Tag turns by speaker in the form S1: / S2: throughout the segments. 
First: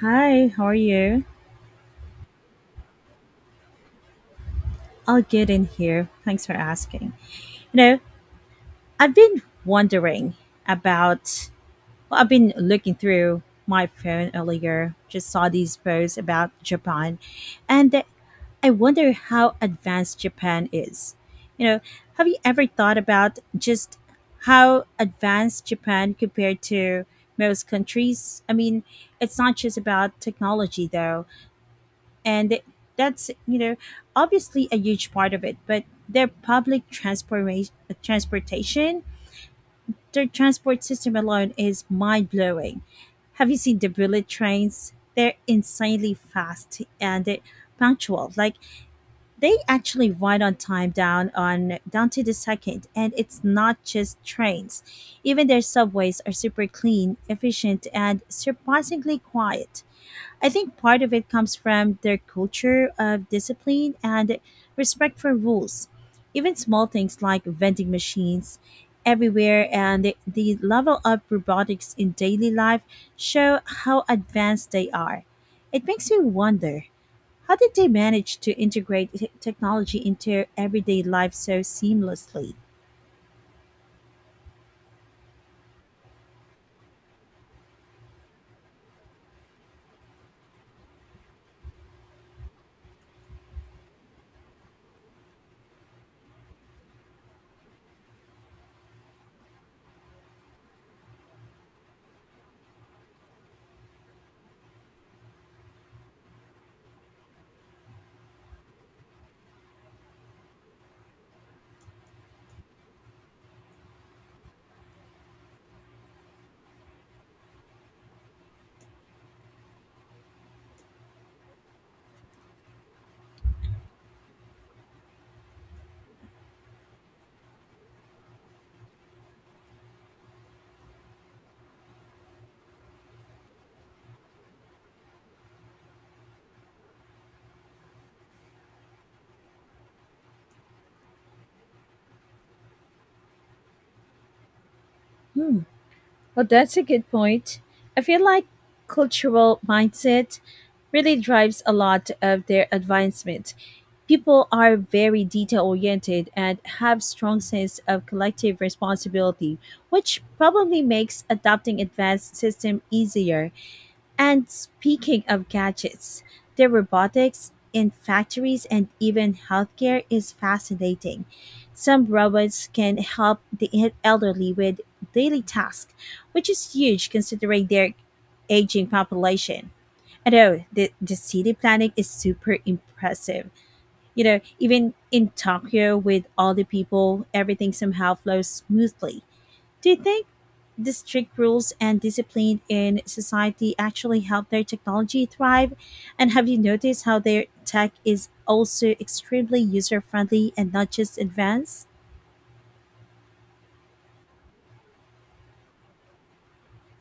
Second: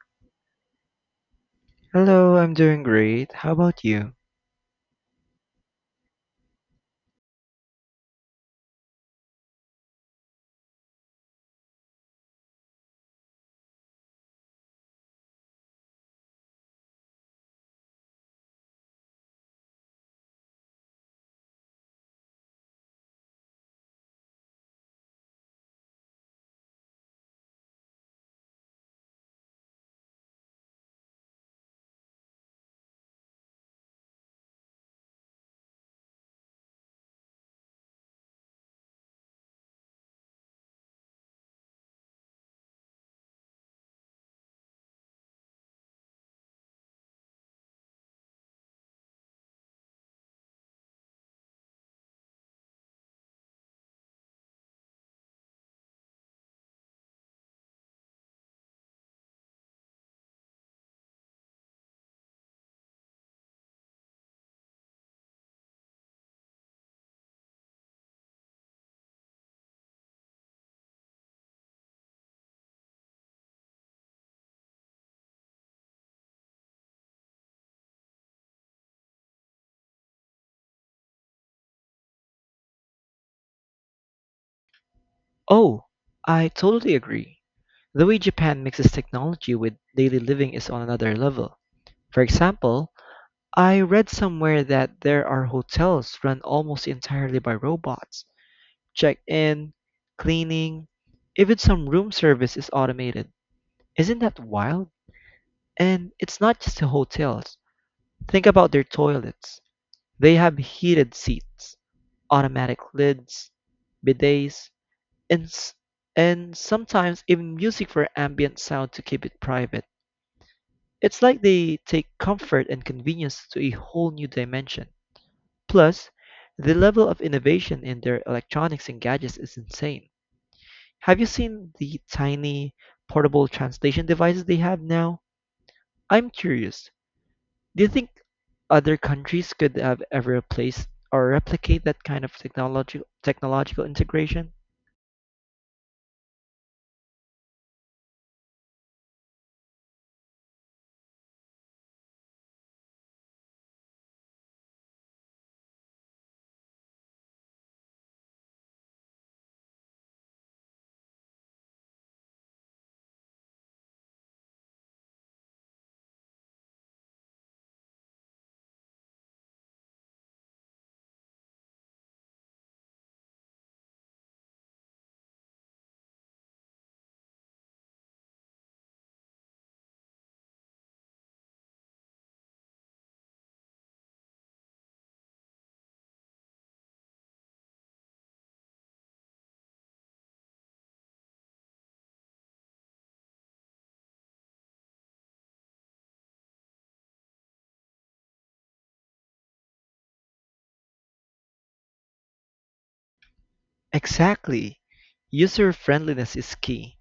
S1: Hi, how are you?
S2: Hello, I'm doing great. How about you?
S1: I'll get in here. Thanks for asking. You know, I've been wondering about, well, I've been looking through my phone earlier, just saw these posts about Japan, and I wonder how advanced Japan is. You know, have you ever thought about just how advanced Japan compared to most countries? I mean, it's not just about technology, though, and that's, you know, obviously a huge part of it, but their public transportation, their transport system alone is mind-blowing. Have you seen the bullet trains? They're insanely fast and punctual, like they actually ride on time down to the second. And it's not just trains, even their subways are super clean, efficient, and surprisingly quiet. I think part of it comes from their culture of discipline and respect for rules. Even small things like vending machines everywhere and the level of robotics in daily life show how advanced they are. It makes me wonder, how did they manage to integrate technology into everyday life so seamlessly?
S2: Oh, I totally agree. The way Japan mixes technology with daily living is on another level. For example, I read somewhere that there are hotels run almost entirely by robots. Check-in, cleaning, even some room service is automated. Isn't that wild? And it's not just the hotels. Think about their toilets. They have heated seats, automatic lids, bidets, and s- and sometimes even music for ambient sound to keep it private. It's like they take comfort and convenience to a whole new dimension. Plus, the level of innovation in their electronics and gadgets is insane. Have you seen the tiny portable translation devices they have now? I'm curious. Do you think other countries could have ever replaced or replicate that kind of technological integration?
S1: Hmm. Well, that's a good point. I feel like cultural mindset really drives a lot of their advancement. People are very detail oriented and have strong sense of collective responsibility, which probably makes adopting advanced system easier. And speaking of gadgets, the robotics in factories and even healthcare is fascinating. Some robots can help the elderly with daily tasks, which is huge considering their aging population. Although the city planning is super impressive. You know, even in Tokyo, with all the people, everything somehow flows smoothly. Do you think the strict rules and discipline in society actually help their technology thrive? And have you noticed how their tech is also extremely user friendly and not just advanced?
S2: Exactly. User friendliness is key.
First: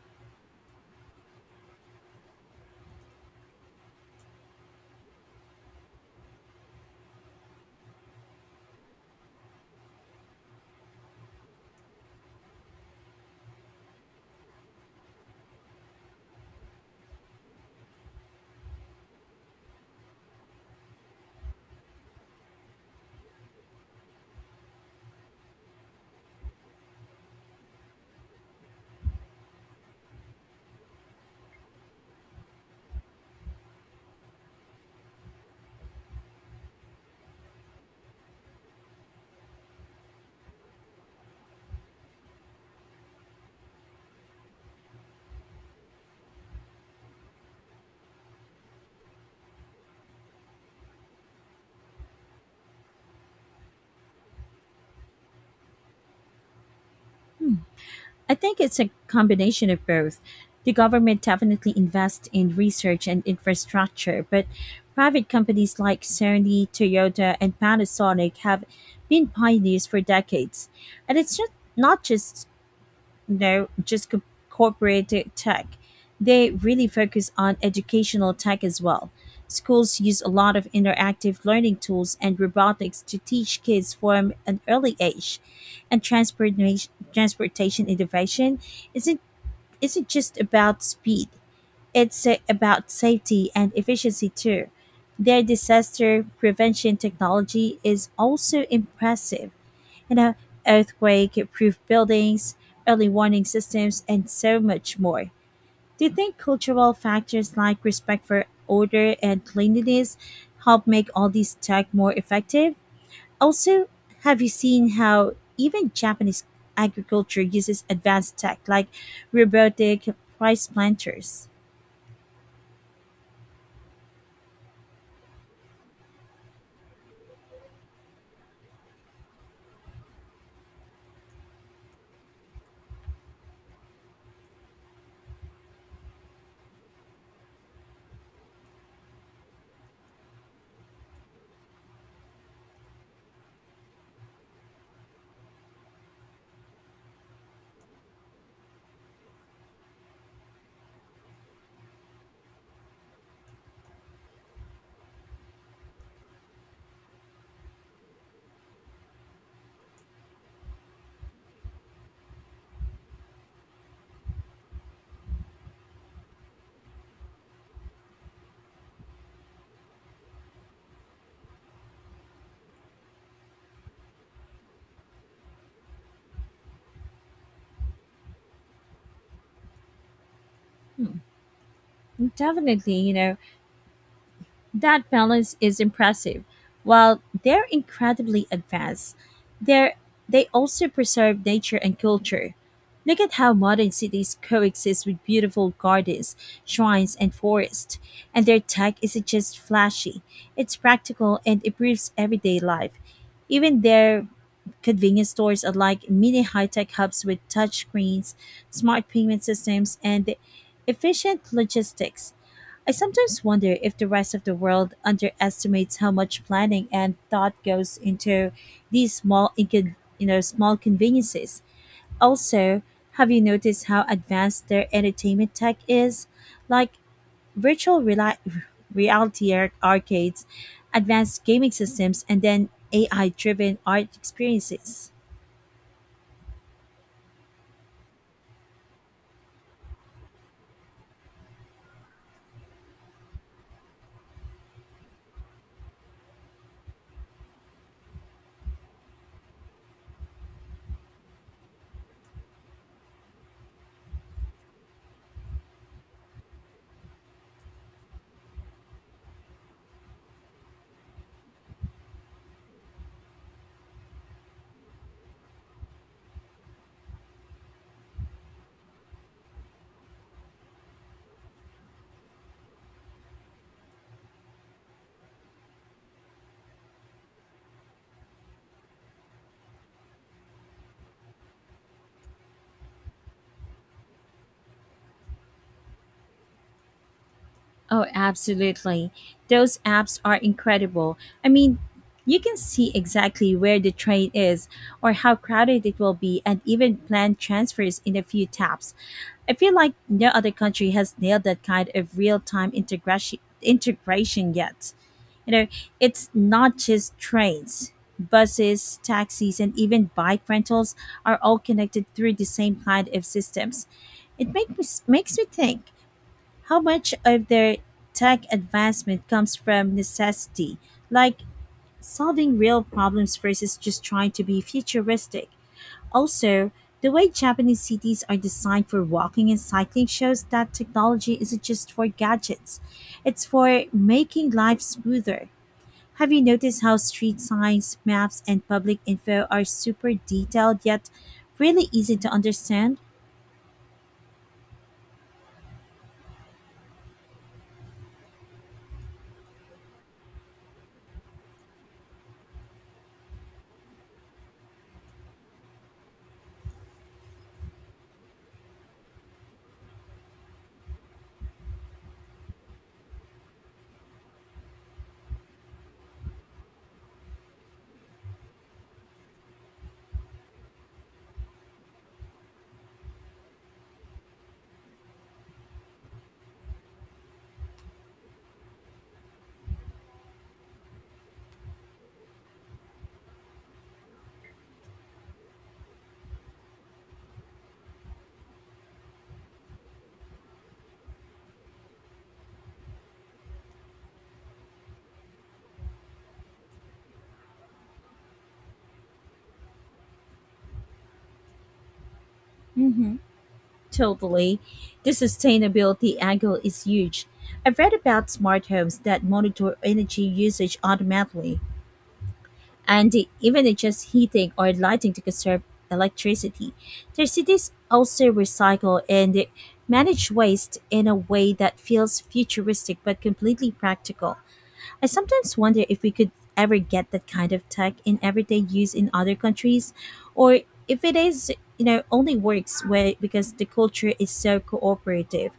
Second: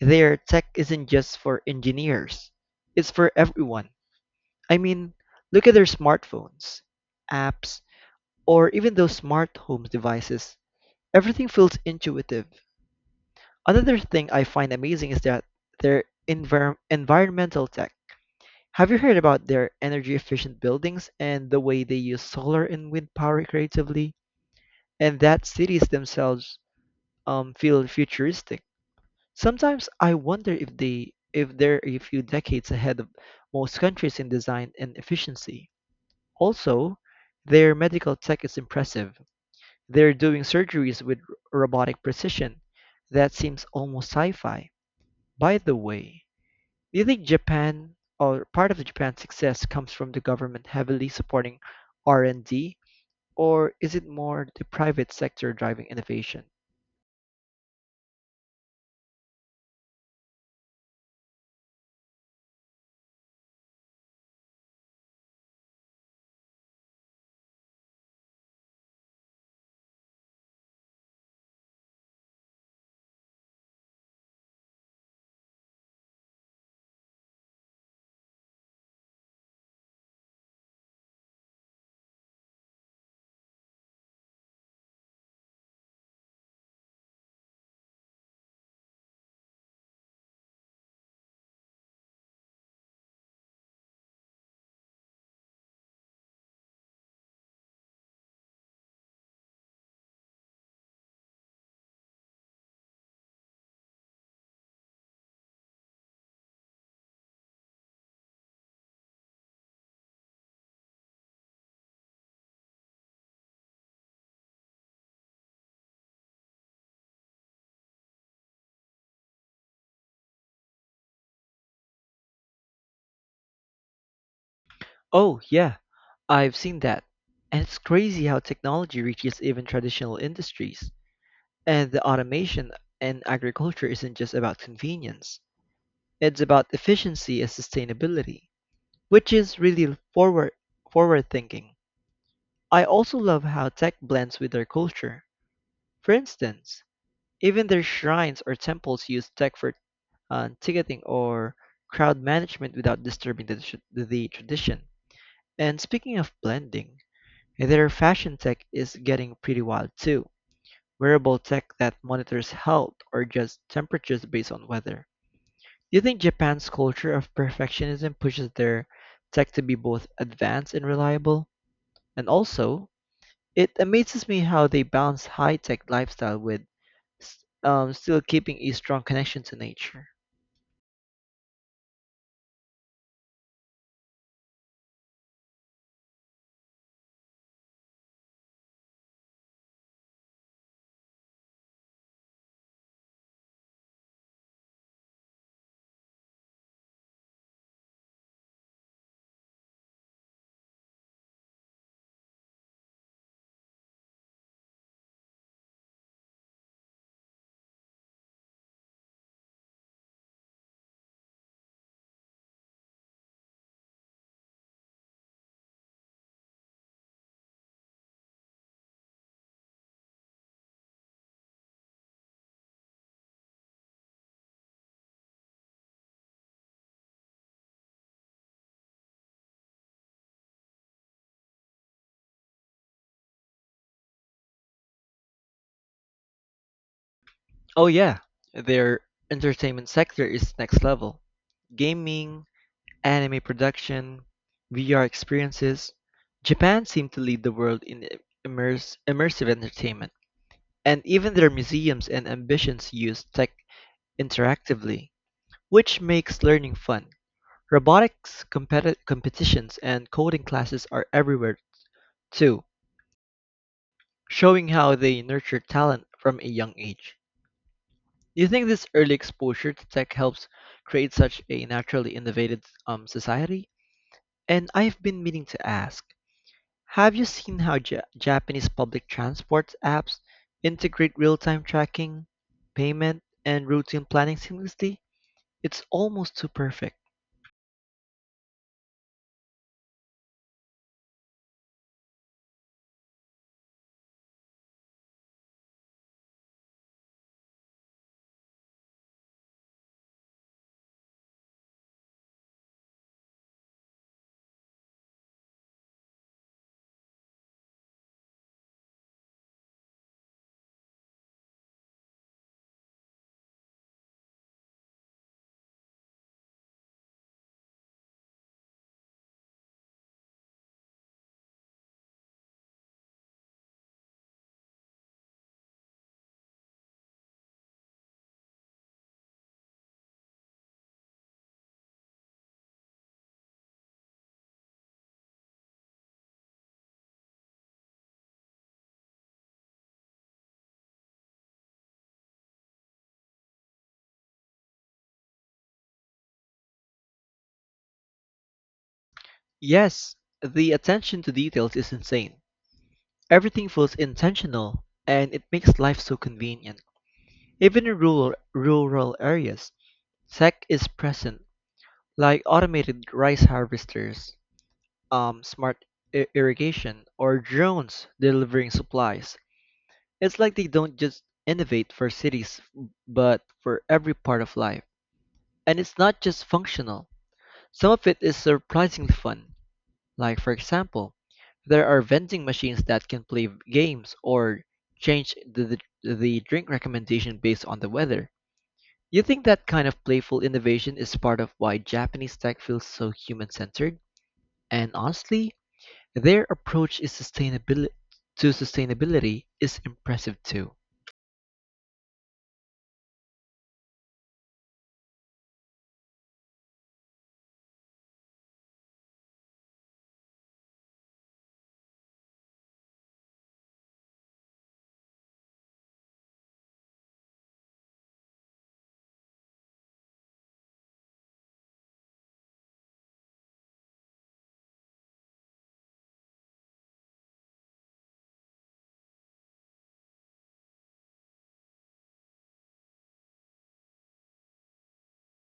S2: Their tech isn't just for engineers, it's for everyone. I mean, look at their smartphones, apps, or even those smart home devices. Everything feels intuitive. Another thing I find amazing is that environmental tech. Have you heard about their energy efficient buildings and the way they use solar and wind power creatively? And that cities themselves feel futuristic. Sometimes I wonder if they're a few decades ahead of most countries in design and efficiency. Also, their medical tech is impressive. They're doing surgeries with robotic precision. That seems almost sci-fi. By the way, do you think Japan or part of Japan's success comes from the government heavily supporting R&D, or is it more the private sector driving innovation?
S1: Hmm. I think it's a combination of both. The government definitely invests in research and infrastructure, but private companies like Sony, Toyota, and Panasonic have been pioneers for decades. And it's just not just, no, just corporate tech. They really focus on educational tech as well. Schools use a lot of interactive learning tools and robotics to teach kids from an early age. And transportation innovation isn't, isn't just about speed, it's about safety and efficiency too. Their disaster prevention technology is also impressive, you know, earthquake-proof buildings, early warning systems, and so much more. Do you think cultural factors like respect for order and cleanliness help make all these tech more effective? Also, have you seen how even Japanese agriculture uses advanced tech like robotic rice planters?
S2: Oh, yeah, I've seen that. And it's crazy how technology reaches even traditional industries. And the automation in agriculture isn't just about convenience, it's about efficiency and sustainability, which is really forward thinking. I also love how tech blends with their culture. For instance, even their shrines or temples use tech for ticketing or crowd management without disturbing the tradition. And speaking of blending, and their fashion tech is getting pretty wild too. Wearable tech that monitors health or just temperatures based on weather. Do you think Japan's culture of perfectionism pushes their tech to be both advanced and reliable? And also, it amazes me how they balance high tech lifestyle with s- still keeping a strong connection to nature.
S1: Definitely, that balance is impressive. While they're incredibly advanced, they're, they also preserve nature and culture. Look at how modern cities coexist with beautiful gardens, shrines, and forests. And their tech isn't just flashy, it's practical and improves everyday life. Even their convenience stores are like mini high tech hubs with touchscreens, smart payment systems, and efficient logistics. I sometimes wonder if the rest of the world underestimates how much planning and thought goes into these small small conveniences. Also, have you noticed how advanced their entertainment tech is? Like virtual reality arcades, advanced gaming systems, and then AI driven art experiences.
S2: Oh yeah, their entertainment sector is next level. Gaming, anime production, VR experiences. Japan seemed to lead the world in immersive entertainment, and even their museums and ambitions use tech interactively, which makes learning fun. Robotics competitions and coding classes are everywhere too, showing how they nurture talent from a young age. Do you think this early exposure to tech helps create such a naturally innovative society? And I've been meaning to ask, have you seen how Japanese public transport apps integrate real-time tracking, payment, and routine planning seamlessly? It's almost too perfect.
S1: Oh, absolutely. Those apps are incredible. I mean, you can see exactly where the train is or how crowded it will be and even plan transfers in a few taps. I feel like no other country has nailed that kind of real-time integration yet. You know, it's not just trains. Buses, taxis, and even bike rentals are all connected through the same kind of systems. It makes me think, how much of their tech advancement comes from necessity, like solving real problems versus just trying to be futuristic? Also, the way Japanese cities are designed for walking and cycling shows that technology isn't just for gadgets, it's for making life smoother. Have you noticed how street signs, maps, and public info are super detailed yet really easy to understand?
S2: Yes, the attention to details is insane. Everything feels intentional, and it makes life so convenient. Even in rural areas, tech is present, like automated rice harvesters, smart irrigation, or drones delivering supplies. It's like they don't just innovate for cities, but for every part of life. And it's not just functional. Some of it is surprisingly fun. Like, for example, there are vending machines that can play games or change the drink recommendation based on the weather. You think that kind of playful innovation is part of why Japanese tech feels so human centered? And honestly, their approach to sustainability is impressive too.
S1: Mhm. Totally. The sustainability angle is huge. I've read about smart homes that monitor energy usage automatically, and they even adjust heating or lighting to conserve electricity. Their cities also recycle and manage waste in a way that feels futuristic but completely practical. I sometimes wonder if we could ever get that kind of tech in everyday use in other countries, or if it is, you know, only works where, because the culture is so cooperative.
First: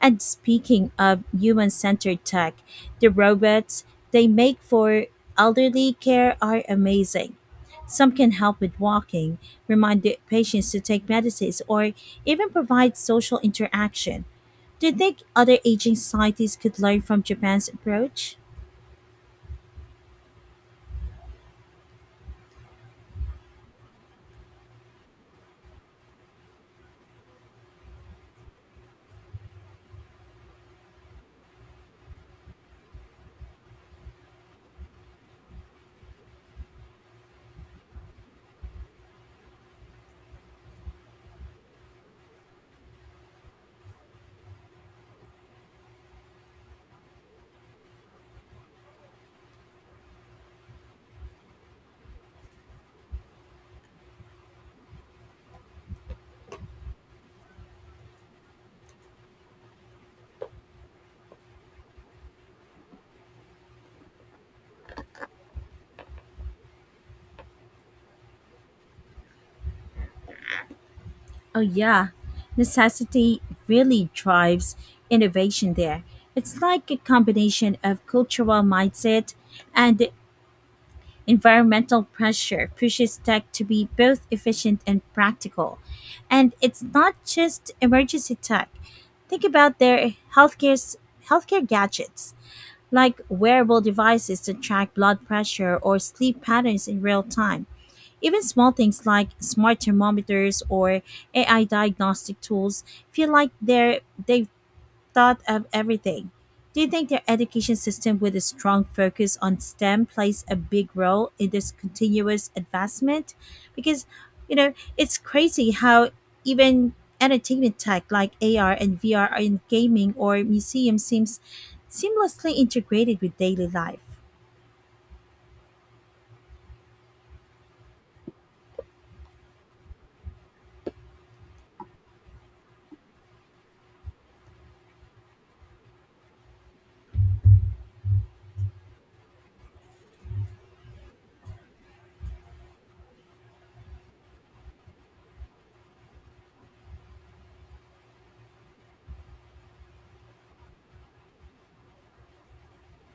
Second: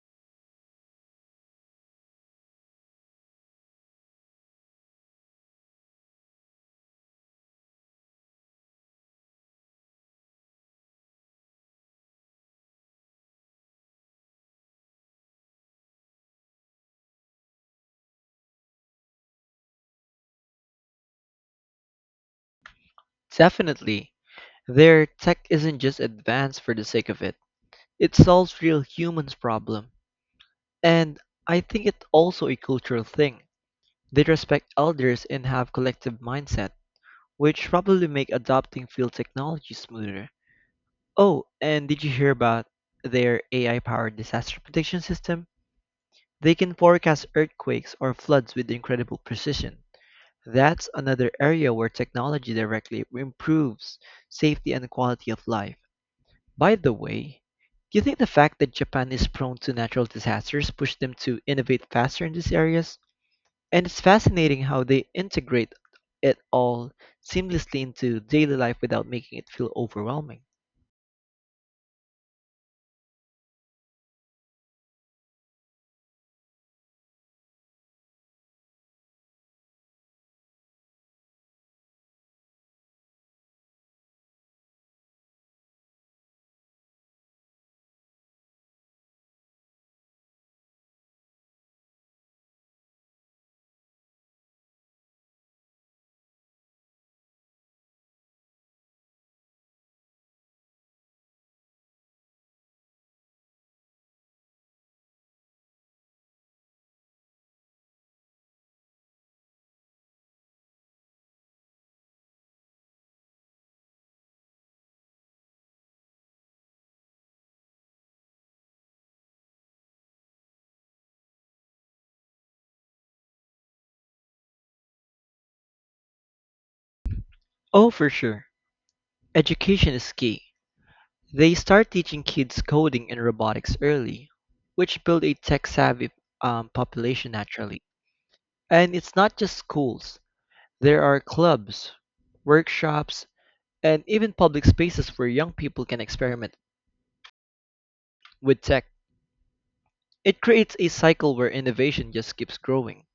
S1: And speaking of human centered tech, the robots they make for elderly care are amazing. Some can help with walking, remind the patients to take medicines, or even provide social interaction. Do you think other aging societies could learn from Japan's approach?
S2: Definitely, their tech isn't just advanced for the sake of it. It solves real humans problem. And I think it's also a cultural thing. They respect elders and have collective mindset, which probably make adopting field technology smoother. Oh, and did you hear about their AI-powered disaster prediction system? They can forecast earthquakes or floods with incredible precision. That's another area where technology directly improves safety and quality of life. By the way, do you think the fact that Japan is prone to natural disasters pushed them to innovate faster in these areas? And it's fascinating how they integrate it all seamlessly into daily life without making it feel overwhelming.
S1: Oh, yeah. Necessity really drives innovation there. It's like a combination of cultural mindset and environmental pressure pushes tech to be both efficient and practical. And it's not just emergency tech. Think about their healthcare gadgets, like wearable devices that track blood pressure or sleep patterns in real time. Even small things like smart thermometers or AI diagnostic tools feel like they've thought of everything. Do you think their education system, with a strong focus on STEM, plays a big role in this continuous advancement? Because, you know, it's crazy how even entertainment tech like AR and VR and gaming or museums seems seamlessly integrated with daily life.
S2: Oh, for sure. Education is key. They start teaching kids coding and robotics early, which build a tech-savvy population naturally. And it's not just schools. There are clubs, workshops, and even public spaces where young people can experiment with tech. It creates a cycle where innovation just keeps growing.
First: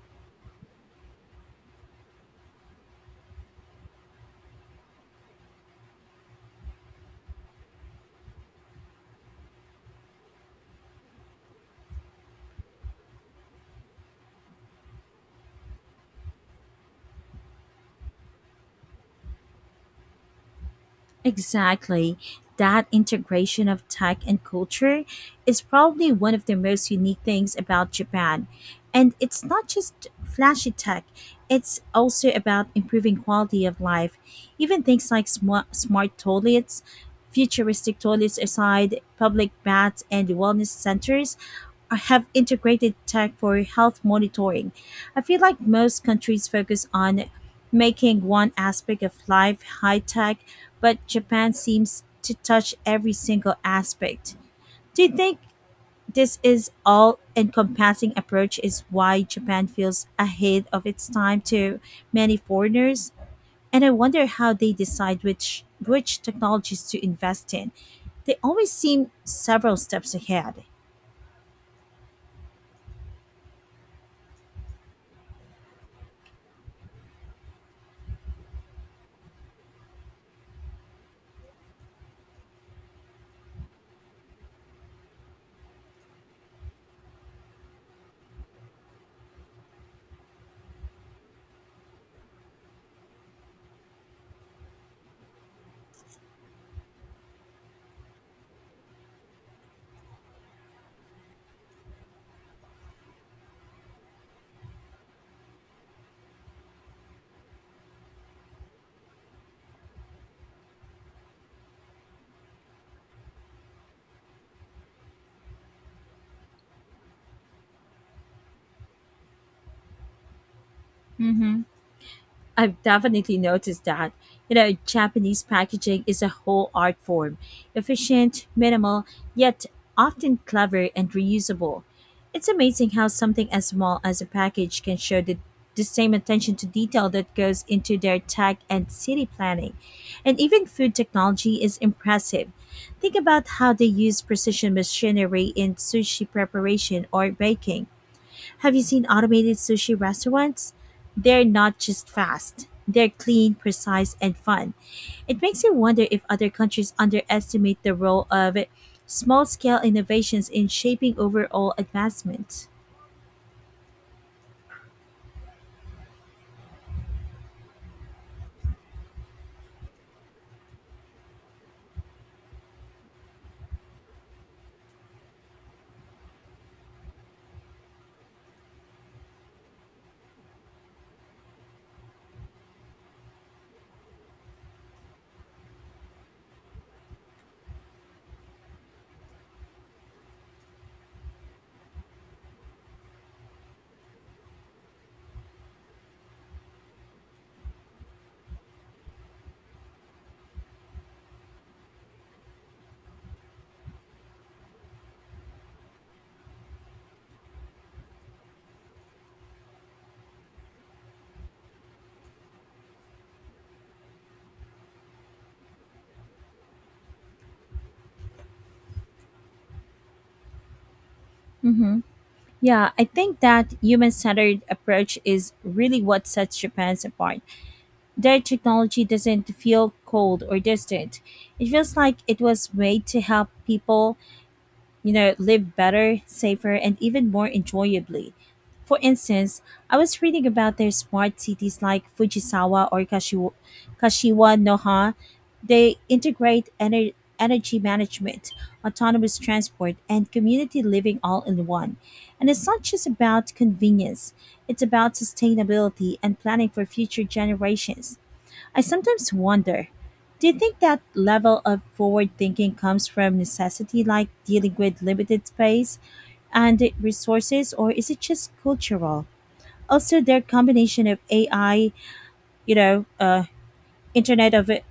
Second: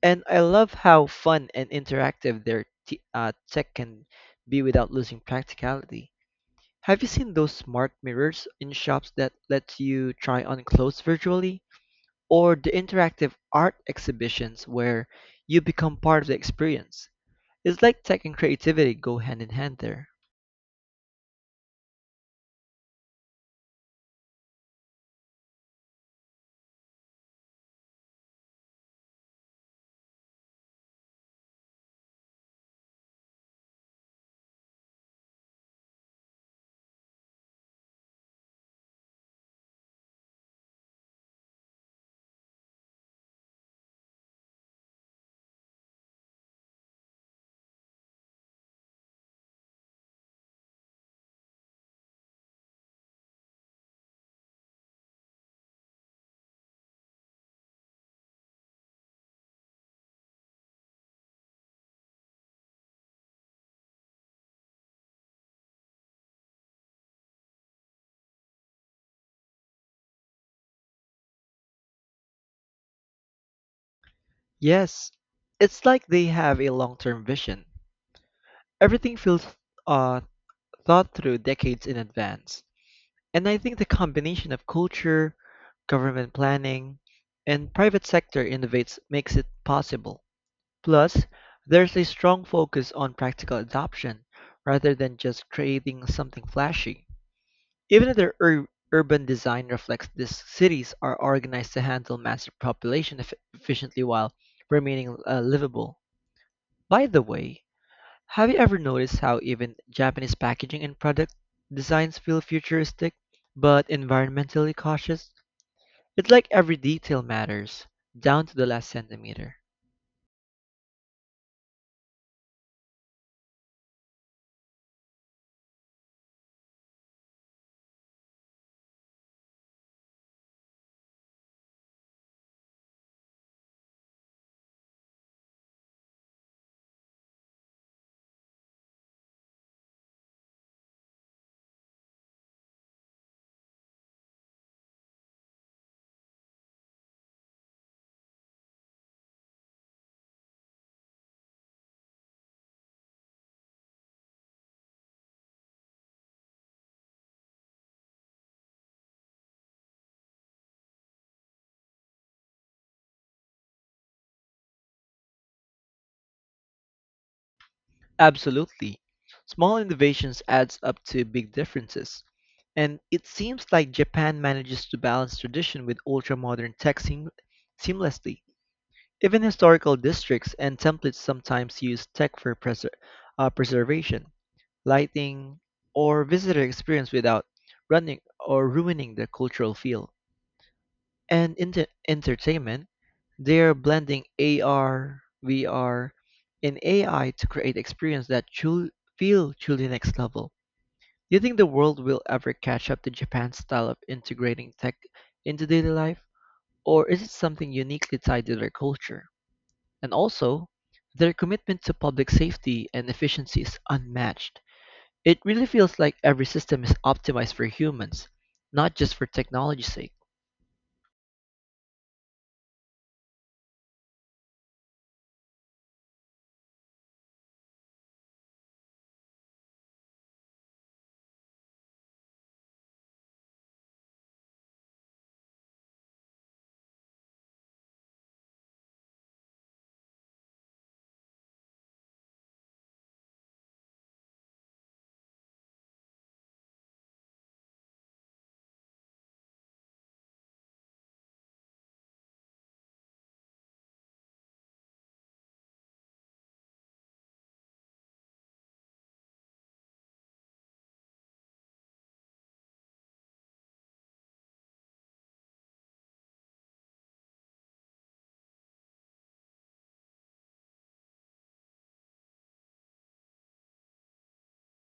S2: And I love how fun and interactive their tech can be without losing practicality. Have you seen those smart mirrors in shops that let you try on clothes virtually? Or the interactive art exhibitions where you become part of the experience? It's like tech and creativity go hand in hand there.
S1: Exactly. That integration of tech and culture is probably one of the most unique things about Japan. And it's not just flashy tech, it's also about improving quality of life. Even things like smart toilets, futuristic toilets aside, public baths, and wellness centers are- have integrated tech for health monitoring. I feel like most countries focus on making one aspect of life high tech, but Japan seems to touch every single aspect. Do you think this is all encompassing approach is why Japan feels ahead of its time to many foreigners? And I wonder how they decide which technologies to invest in. They always seem several steps ahead.
S2: Yes, it's like they have a long term vision. Everything feels uh, thought through decades in advance. And I think the combination of culture, government planning, and private sector innovates makes it possible. Plus, there's a strong focus on practical adoption rather than just creating something flashy. Even if their urban design reflects this. Cities are organized to handle massive population efficiently while remaining livable. By the way, have you ever noticed how even Japanese packaging and product designs feel futuristic but environmentally cautious? It's like every detail matters, down to the last centimeter.
S1: Mm-hmm. I've definitely noticed that. You know, Japanese packaging is a whole art form. Efficient, minimal, yet often clever and reusable. It's amazing how something as small as a package can show the same attention to detail that goes into their tech and city planning. And even food technology is impressive. Think about how they use precision machinery in sushi preparation or baking. Have you seen automated sushi restaurants? They're not just fast. They're clean, precise, and fun. It makes you wonder if other countries underestimate the role of small scale innovations in shaping overall advancement.
S2: Absolutely. Small innovations adds up to big differences. And it seems like Japan manages to balance tradition with ultra-modern tech seamlessly. Even historical districts and templates sometimes use tech for preservation, lighting, or visitor experience without running or ruining the cultural feel and entertainment, they are blending AR, VR, and AI to create experience that feel truly next level. Do you think the world will ever catch up to Japan's style of integrating tech into daily life, or is it something uniquely tied to their culture? And also, their commitment to public safety and efficiency is unmatched. It really feels like every system is optimized for humans, not just for technology's sake.
S1: Mm-hmm. Yeah, I think that human centered approach is really what sets Japan's apart. Their technology doesn't feel cold or distant, it feels like it was made to help people, you know, live better, safer, and even more enjoyably. For instance, I was reading about their smart cities like Fujisawa or Kashiwa Noha. They integrate energy management, autonomous transport, and community living all in one. And it's not just about convenience, it's about sustainability and planning for future generations. I sometimes wonder, do you think that level of forward thinking comes from necessity, like dealing with limited space and resources, or is it just cultural? Also, their combination of AI, you know, uh, Internet of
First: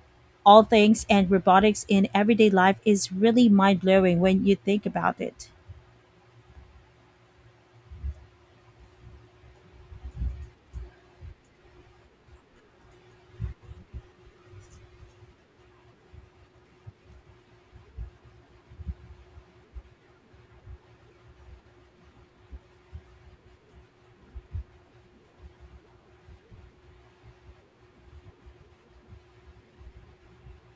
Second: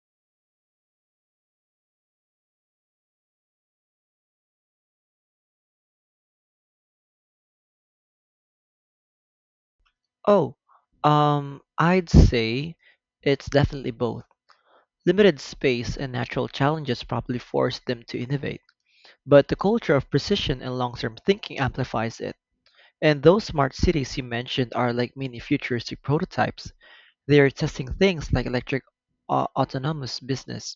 S1: all things, and robotics in everyday life is really mind blowing when you think about it.
S2: Oh, I'd say it's definitely both. Limited space and natural challenges probably forced them to innovate, but the culture of precision and long-term thinking amplifies it. And those smart cities you mentioned are like mini futuristic prototypes. They are testing things like electric autonomous business,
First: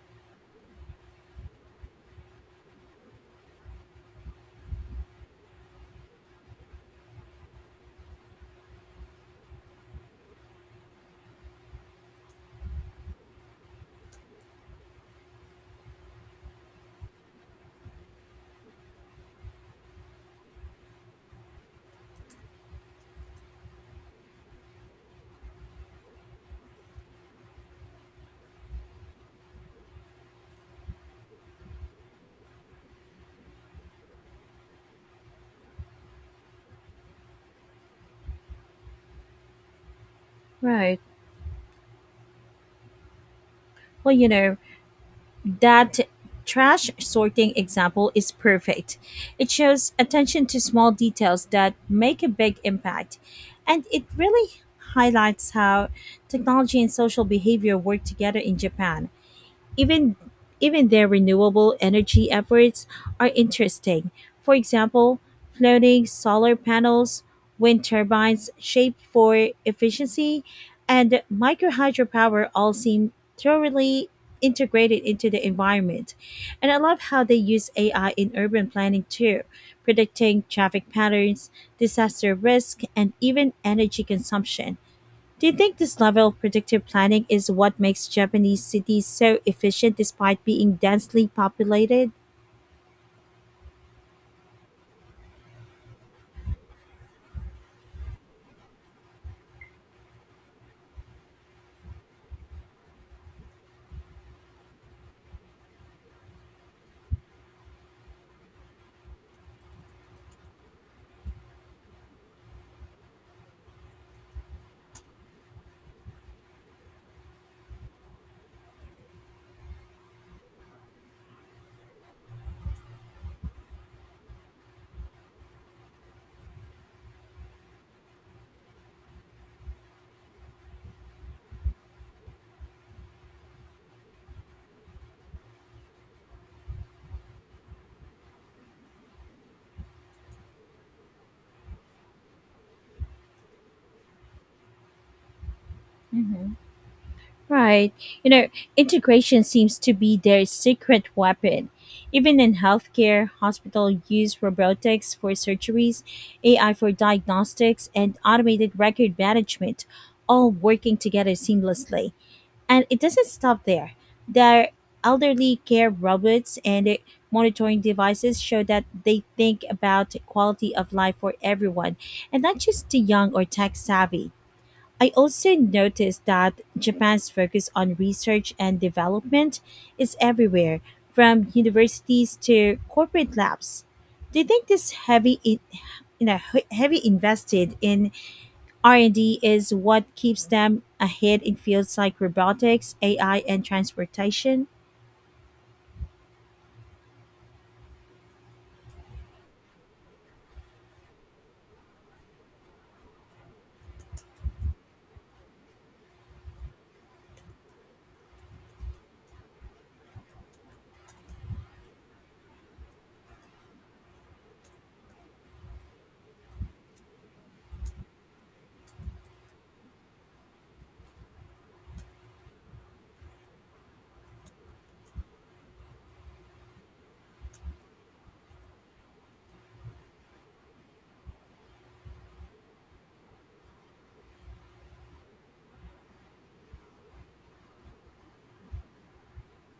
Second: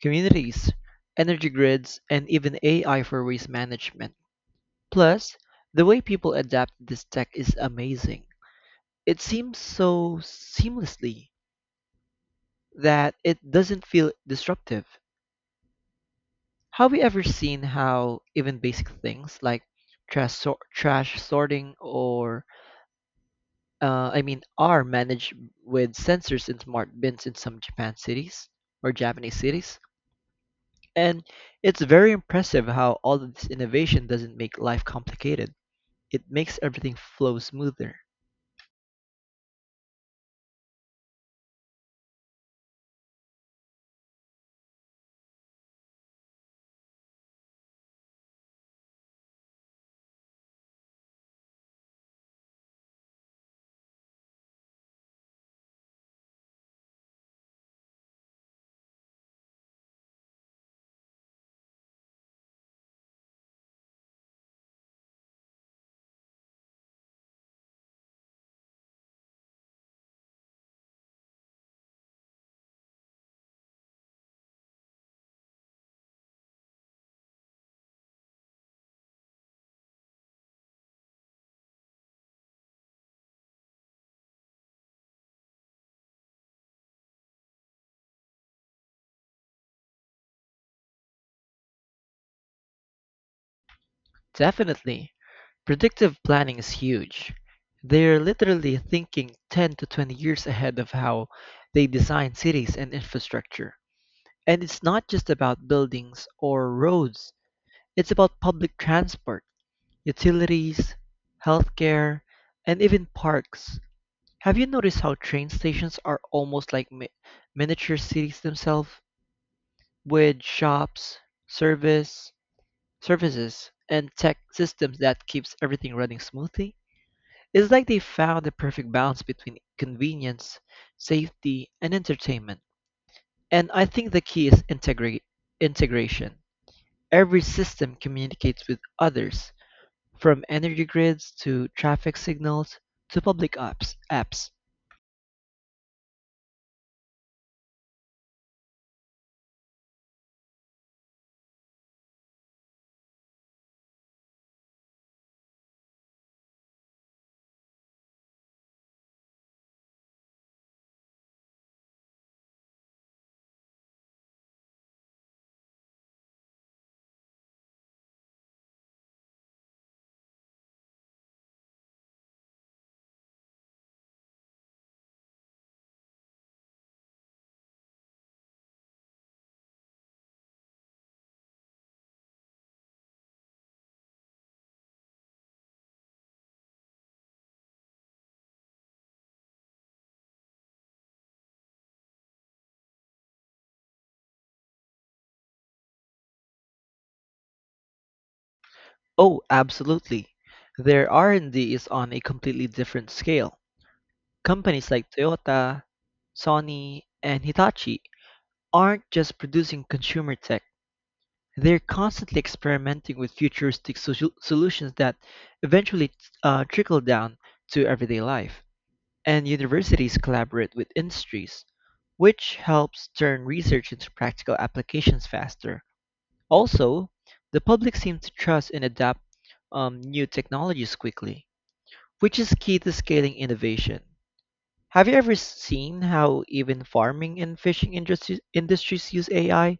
S2: communities, energy grids, and even AI for waste management. Plus, the way people adapt this tech is amazing. It seems so seamlessly that it doesn't feel disruptive. Have you ever seen how even basic things like trash sorting are managed with sensors in smart bins in some Japan cities or Japanese cities? And it's very impressive how all of this innovation doesn't make life complicated. It makes everything flow smoother.
S1: Right. Well, that trash sorting example is perfect. It shows attention to small details that make a big impact. And it really highlights how technology and social behavior work together in Japan. Even even their renewable energy efforts are interesting. For example, floating solar panels, wind turbines shaped for efficiency, and micro hydropower all seem thoroughly integrated into the environment. And I love how they use AI in urban planning too, predicting traffic patterns, disaster risk, and even energy consumption. Do you think this level of predictive planning is what makes Japanese cities so efficient despite being densely populated?
S2: Definitely, predictive planning is huge. They're literally thinking 10 to 20 years ahead of how they design cities and infrastructure. And it's not just about buildings or roads, it's about public transport, utilities, healthcare, and even parks. Have you noticed how train stations are almost like miniature cities themselves with shops, service, services, and tech systems that keeps everything running smoothly? It's like they found the perfect balance between convenience, safety, and entertainment. And I think the key is integration. Every system communicates with others, from energy grids to traffic signals to public apps.
S1: Hmm. Right. You know, integration seems to be their secret weapon. Even in healthcare, hospital use robotics for surgeries, AI for diagnostics, and automated record management, all working together seamlessly. And it doesn't stop there. Their elderly care robots and their monitoring devices show that they think about quality of life for everyone and not just the young or tech savvy. I also noticed that Japan's focus on research and development is everywhere, from universities to corporate labs. Do you think this heavy, in- you know, he- heavy invested in R&D is what keeps them ahead in fields like robotics, AI, and transportation?
S2: Oh, absolutely. Their R&D is on a completely different scale. Companies like Toyota, Sony, and Hitachi aren't just producing consumer tech. They're constantly experimenting with futuristic solutions that eventually trickle down to everyday life. And universities collaborate with industries, which helps turn research into practical applications faster. Also, the public seems to trust and adapt new technologies quickly, which is key to scaling innovation. Have you ever seen how even farming and fishing industries use AI?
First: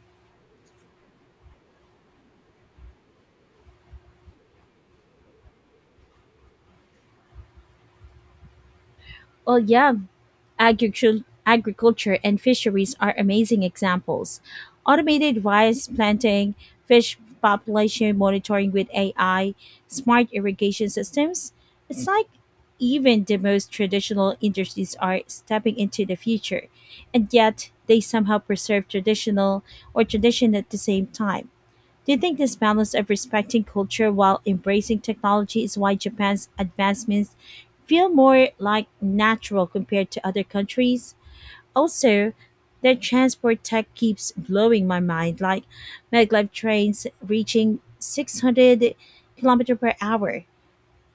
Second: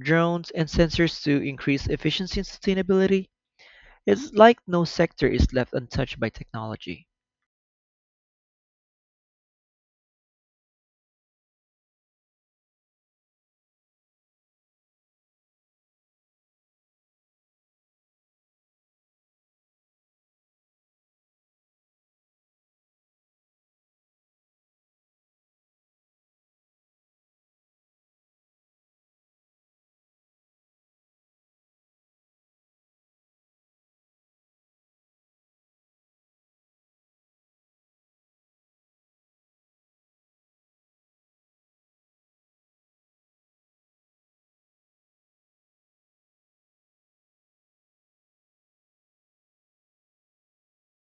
S2: Drones, and sensors to increase efficiency and sustainability, it's like no sector is left untouched by technology.
S1: Well, yeah, agriculture and fisheries are amazing examples. Automated rice planting, fish population monitoring with AI, smart irrigation systems. It's like even the most traditional industries are stepping into the future, and yet they somehow preserve traditional or tradition at the same time. Do you think this balance of respecting culture while embracing technology is why Japan's advancements feel more like natural compared to other countries? Also, their transport tech keeps blowing my mind, like maglev trains reaching 600 kilometer per hour.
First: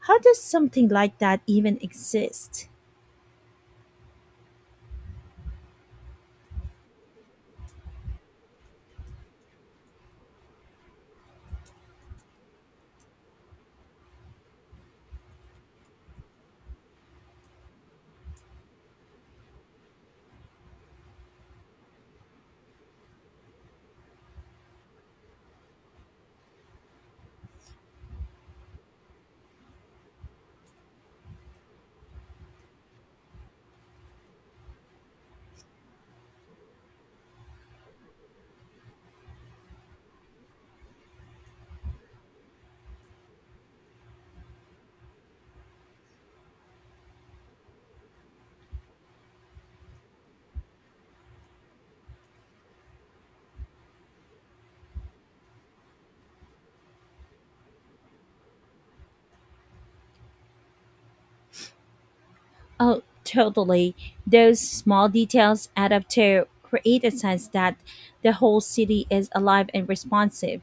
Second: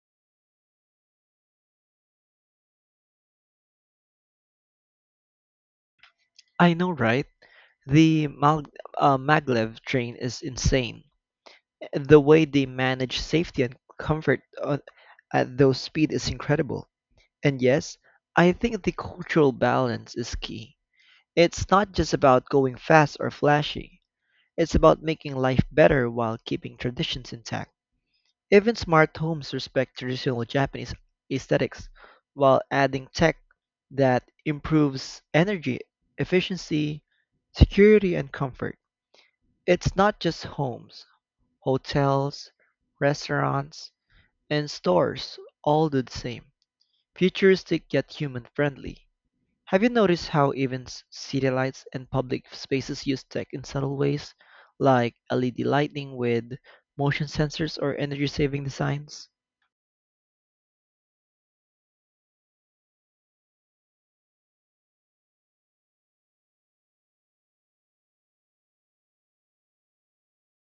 S1: How does something like that even exist?
S2: I know, right? The maglev train is insane. The way they manage safety and comfort at those speed is incredible. And yes, I think the cultural balance is key. It's not just about going fast or flashy. It's about making life better while keeping traditions intact. Even smart homes respect traditional Japanese aesthetics while adding tech that improves energy efficiency, security, and comfort. It's not just homes, hotels, restaurants, and stores all do the same. Futuristic yet human friendly. Have you noticed how even city lights and public spaces use tech in subtle ways, like LED lighting with motion sensors or energy saving designs?
S1: Oh, totally. Those small details add up to create a sense that the whole city is alive and responsive.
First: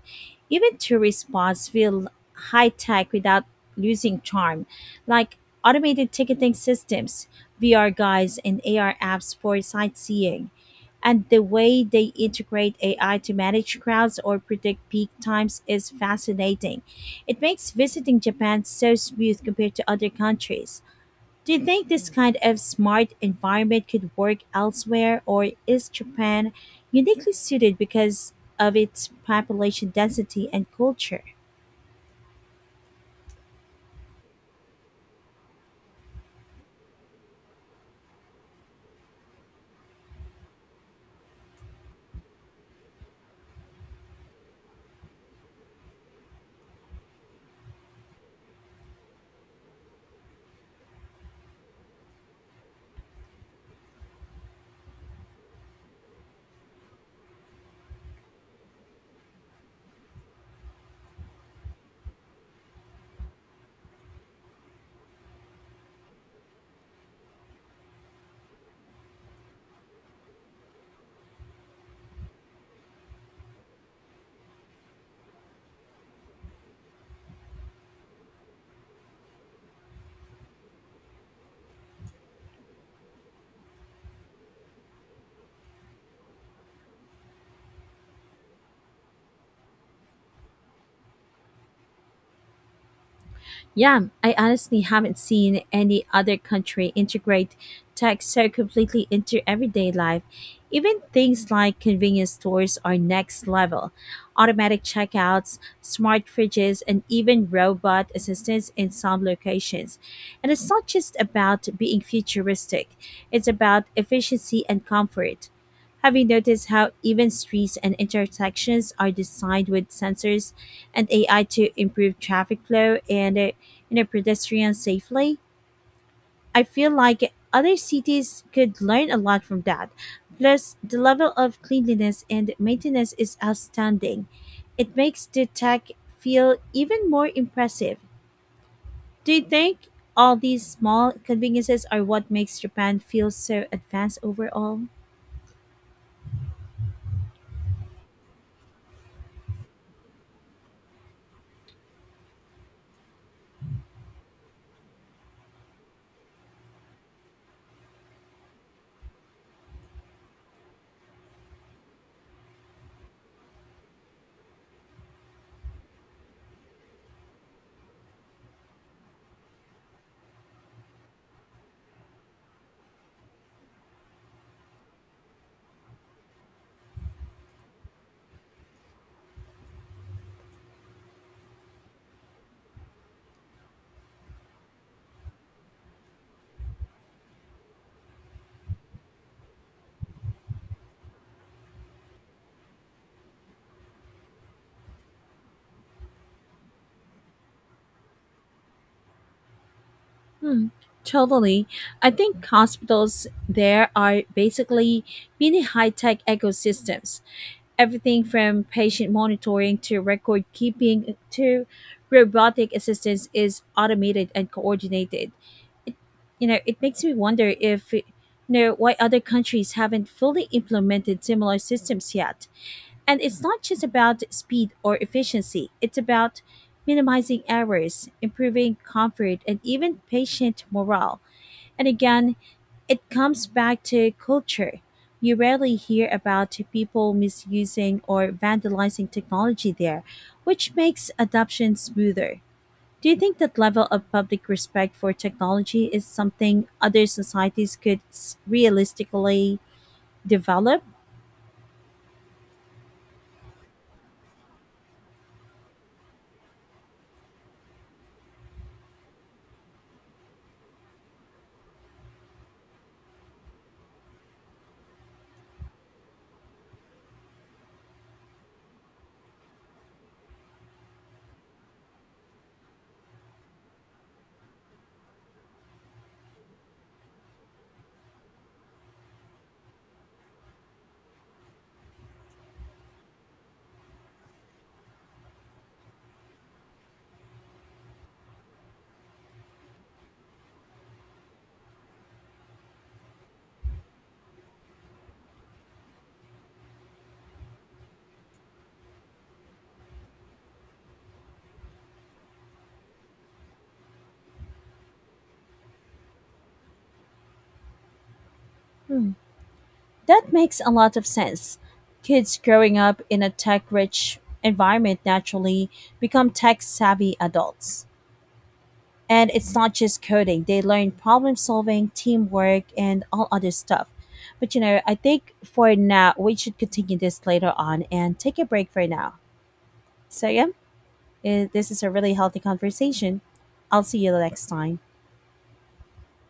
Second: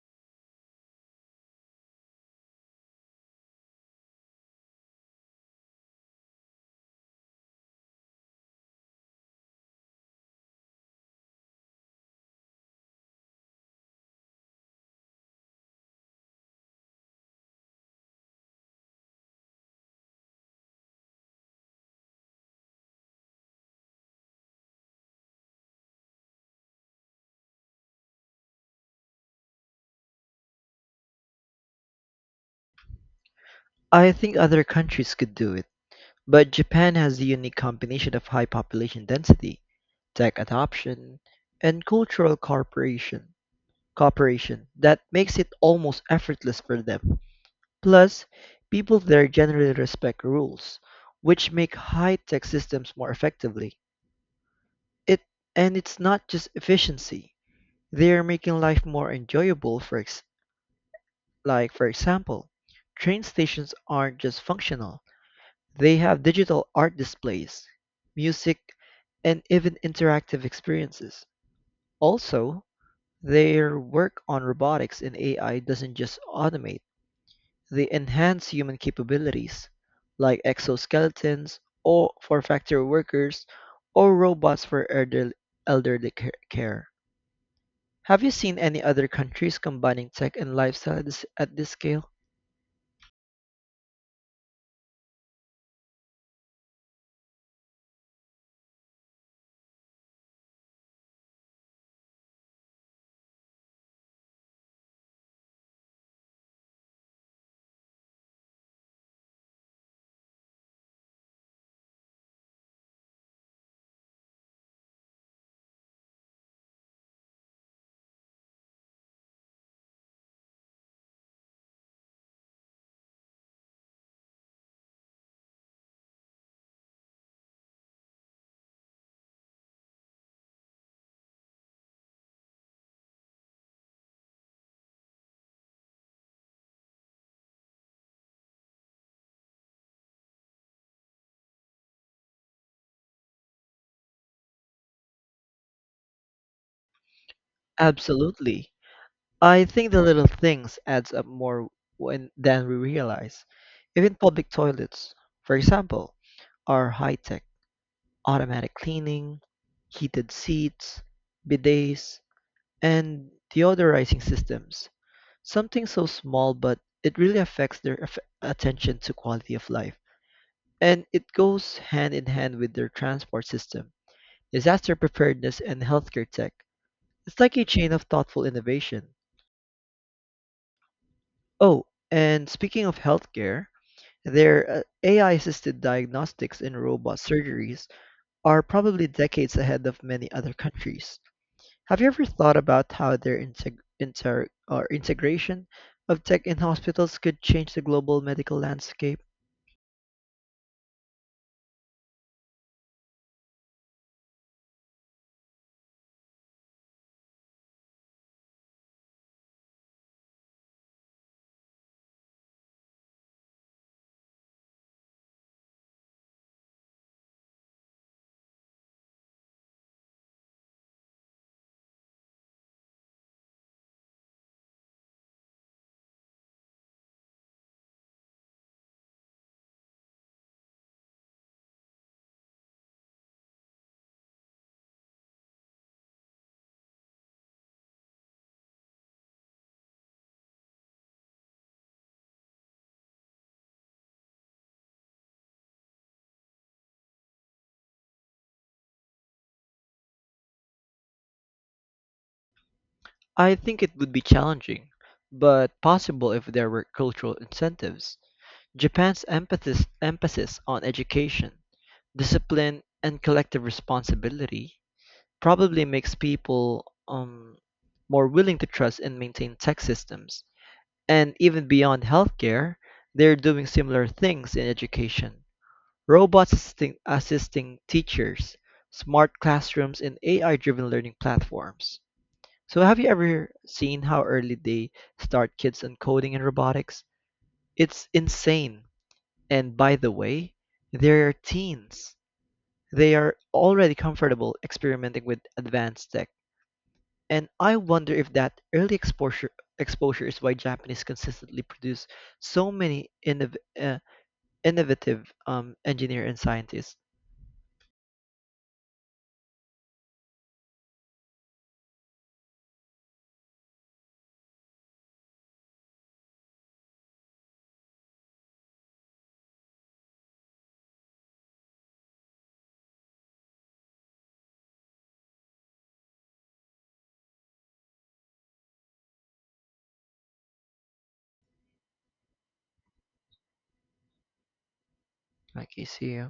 S1: Even tourist spots feel high tech without losing charm, like automated ticketing systems, VR guides, and AR apps for sightseeing. And the way they integrate AI to manage crowds or predict peak times is fascinating. It makes visiting Japan so smooth compared to other countries. Do you think this kind of smart environment could work elsewhere, or is Japan uniquely suited because of its population density and culture?
S2: I think other countries could do it, but Japan has a unique combination of high population density, tech adoption, and cultural cooperation that makes it almost effortless for them. Plus, people there generally respect rules, which make high-tech systems more effectively. It and it's not just efficiency. They are making life more enjoyable like for example, train stations aren't just functional. They have digital art displays, music, and even interactive experiences. Also, their work on robotics and AI doesn't just automate, they enhance human capabilities, like exoskeletons or for factory workers or robots for elderly care. Have you seen any other countries combining tech and lifestyle at this scale?
S1: Yeah, I honestly haven't seen any other country integrate tech so completely into everyday life. Even things like convenience stores are next level. Automatic checkouts, smart fridges, and even robot assistants in some locations. And it's not just about being futuristic, it's about efficiency and comfort. Have you noticed how even streets and intersections are designed with sensors and AI to improve traffic flow and you know, pedestrian safely? I feel like other cities could learn a lot from that. Plus, the level of cleanliness and maintenance is outstanding. It makes the tech feel even more impressive. Do you think all these small conveniences are what makes Japan feel so advanced overall?
S2: Absolutely. I think the little things adds up more when, than we realize. Even public toilets, for example, are high-tech. Automatic cleaning, heated seats, bidets, and deodorizing systems. Something so small, but it really affects their attention to quality of life. And it goes hand in hand with their transport system, disaster preparedness, and healthcare tech. It's like a chain of thoughtful innovation. Oh, and speaking of healthcare, their AI-assisted diagnostics and robot surgeries are probably decades ahead of many other countries. Have you ever thought about how their integ- inter- or integration of tech in hospitals could change the global medical landscape?
S1: Hmm, totally. I think hospitals there are basically mini high tech ecosystems. Everything from patient monitoring to record keeping to robotic assistance is automated and coordinated. It, it makes me wonder if, why other countries haven't fully implemented similar systems yet. And it's not just about speed or efficiency, it's about minimizing errors, improving comfort, and even patient morale. And again, it comes back to culture. You rarely hear about people misusing or vandalizing technology there, which makes adoption smoother. Do you think that level of public respect for technology is something other societies could realistically develop?
S2: I think it would be challenging, but possible if there were cultural incentives. Japan's emphasis on education, discipline, and collective responsibility probably makes people more willing to trust and maintain tech systems. And even beyond healthcare, they're doing similar things in education. Assisting teachers, smart classrooms, and AI driven learning platforms. So, have you ever seen how early they start kids on coding and robotics? It's insane. And by the way, they're teens. They are already comfortable experimenting with advanced tech. And I wonder if that early exposure is why Japanese consistently produce so many innovative engineer and scientists.
S1: Hmm. That makes a lot of sense. Kids growing up in a tech rich environment naturally become tech savvy adults. And it's not just coding, they learn problem solving, teamwork, and all other stuff. But I think for now, we should continue this later on and take a break for now. So, yeah, this is a really healthy conversation. I'll see you next time.
S2: Like you see,